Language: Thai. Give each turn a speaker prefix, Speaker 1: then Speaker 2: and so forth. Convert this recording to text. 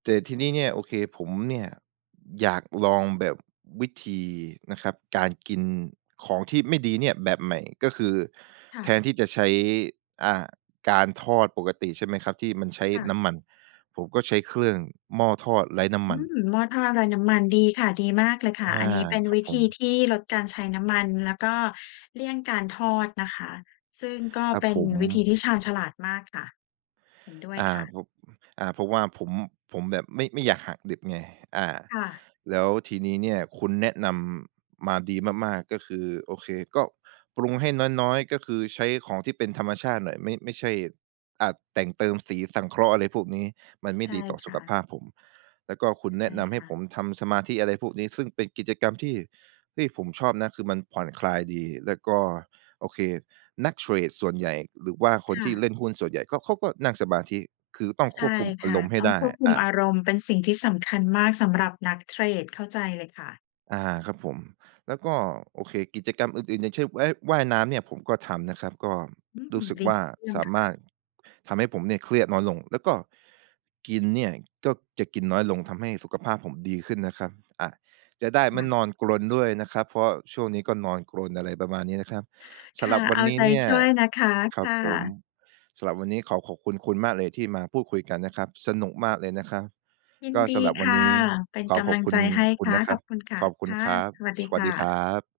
Speaker 1: แต่ทีนี้เนี่ย โอเค ผมเนี่ยอยากลองแบบวิธี นะครับ การกินของที่ไม่ดีเนี่ยแบบใหม่ ก็คือ
Speaker 2: ค่
Speaker 1: แท
Speaker 2: ะ
Speaker 1: นที่จะใช้ อ่า การทอดปกติ ใช่ไหมครับ? ที่มันใช้
Speaker 2: ค่
Speaker 1: น
Speaker 2: ะ
Speaker 1: ้ำมัน ผมก็ใช้เครื่องหม้อทอดไร้น้
Speaker 2: อ
Speaker 1: ำม
Speaker 2: ื
Speaker 1: ัน
Speaker 2: ม หม้อทอดไรน้ำมัน ดีค่ะ ดีมากเลยค่ะ
Speaker 1: อา
Speaker 2: อันนี้เป็น
Speaker 1: ครั
Speaker 2: ว
Speaker 1: บ
Speaker 2: ิ
Speaker 1: ผ
Speaker 2: ธี
Speaker 1: ม
Speaker 2: ที่ลดการใช้น้ำมัน แล้วก็เลี่ยงการทอดนะคะ ซึ่งก็
Speaker 1: ครับ
Speaker 2: เป็
Speaker 1: ผ
Speaker 2: น
Speaker 1: ม
Speaker 2: วิธีที่ชาญฉลาดมากค่ะ เห็นด้วย
Speaker 1: อา
Speaker 2: ค่ะ
Speaker 1: ผม อา เพราะว่าผม ผมแบบไม่ ไม่อยากหักดิบไง อ่า
Speaker 2: ค่ะ
Speaker 1: แล้วทีนี้เนี่ย คุณแนะนำ มาดีมาก ๆ ก็คือ โอเค ก็ปรุงให้น้อย ๆ ก็คือใช้ของที่เป็นธรรมชาติหน่อย ไม่ ไม่ใช่ อะ แต่งเติมสีสังเคราะห์ อะไรพวกนี้ มันไม
Speaker 2: ใช
Speaker 1: ่
Speaker 2: ่
Speaker 1: ดีต่อ
Speaker 2: ค
Speaker 1: สุ
Speaker 2: ่
Speaker 1: ขภ
Speaker 2: ะ
Speaker 1: าพผม แล้วก็คุณ
Speaker 2: ใ
Speaker 1: แ
Speaker 2: ช
Speaker 1: น
Speaker 2: ่
Speaker 1: ะนำให
Speaker 2: ค
Speaker 1: ้
Speaker 2: ่
Speaker 1: ผ
Speaker 2: ะ
Speaker 1: มทำสมาธิ อะไรพวกนี้ ซึ่งเป็นกิจกรรมที่ ที่ผมชอบนะ คือมันผ่อนคลายดี และก็ โอเค นักเทรดส่วนใหญ่ หรือว่าค
Speaker 2: ค
Speaker 1: น
Speaker 2: ่
Speaker 1: ที
Speaker 2: ะ
Speaker 1: ่เล่นหุ้นส่วนใหญ่ ก็ เขาก็นั่งสมาธิ คือต้อง
Speaker 2: ใช
Speaker 1: คว
Speaker 2: ่
Speaker 1: บคุมอ
Speaker 2: ค
Speaker 1: า
Speaker 2: ่
Speaker 1: ร
Speaker 2: ะ
Speaker 1: มณ์ให้
Speaker 2: ต้อง
Speaker 1: ได้
Speaker 2: ควบคุ
Speaker 1: อ
Speaker 2: ม
Speaker 1: ่า
Speaker 2: อารมณ์ เป็นสิ่งที่สำคัญมาก สำหรับนักเทรด เข้าใจเลยค่ะ
Speaker 1: อา ครับผม แล้วก็ โอเค กิจกรรมอื่น ๆ อย่างเช่น ว่าย ว่ายน้ำเนี่ยผมก็ทำนะครับ ก็
Speaker 2: อืม
Speaker 1: รู้สึก
Speaker 2: ดี
Speaker 1: ว่า
Speaker 2: เยี่ย
Speaker 1: ส
Speaker 2: ม
Speaker 1: า
Speaker 2: ค
Speaker 1: ม
Speaker 2: ่ะ
Speaker 1: ารถทำให้ผมเนี่ย เครียดน้อยลง แล้วก็กินเนี่ย ก็จะกินน้อยลง ทำให้สุขภาพผมดีขึ้นนะครับ อ่า จะได้
Speaker 2: ค
Speaker 1: ไม
Speaker 2: ่
Speaker 1: ่
Speaker 2: ะ
Speaker 1: นอนกรนด้วยนะครับ เพราะว่าช่วงนี้ก็นอนกรน อะไรประมาณนี้นะครับ ส
Speaker 2: ค
Speaker 1: ำ
Speaker 2: ่
Speaker 1: หรั
Speaker 2: ะ
Speaker 1: บวั
Speaker 2: เอ
Speaker 1: น
Speaker 2: า
Speaker 1: นี
Speaker 2: ใ
Speaker 1: ้
Speaker 2: จ
Speaker 1: เนี่ย
Speaker 2: ช่วยนะคะ
Speaker 1: คร
Speaker 2: ค
Speaker 1: ับ
Speaker 2: ่
Speaker 1: ผม
Speaker 2: ะ
Speaker 1: สำหรับวันนี้ขอขอบคุณ คุณมากเลยที่มาพูดคุยกันนะครับ สนุกมากเลยนะครับ
Speaker 2: ยิน
Speaker 1: ก็
Speaker 2: ดี
Speaker 1: สำหรับ
Speaker 2: ค
Speaker 1: วัน
Speaker 2: ่
Speaker 1: น
Speaker 2: ะ
Speaker 1: ี้
Speaker 2: เป็น
Speaker 1: ขอ
Speaker 2: ก
Speaker 1: ข
Speaker 2: ำ
Speaker 1: อ
Speaker 2: ลั
Speaker 1: บ
Speaker 2: ง
Speaker 1: คุ
Speaker 2: ใจ
Speaker 1: ณ
Speaker 2: ให้
Speaker 1: คุ
Speaker 2: ค
Speaker 1: ณ
Speaker 2: ่ะ
Speaker 1: นะค
Speaker 2: ข
Speaker 1: รั
Speaker 2: อ
Speaker 1: บ
Speaker 2: บคุณค่ะ
Speaker 1: ขอบคุ
Speaker 2: ค
Speaker 1: ณ
Speaker 2: ่ะ
Speaker 1: ครับ
Speaker 2: สวัสดี
Speaker 1: สว
Speaker 2: ค
Speaker 1: ัส
Speaker 2: ่
Speaker 1: ดีคร
Speaker 2: ะ
Speaker 1: ับ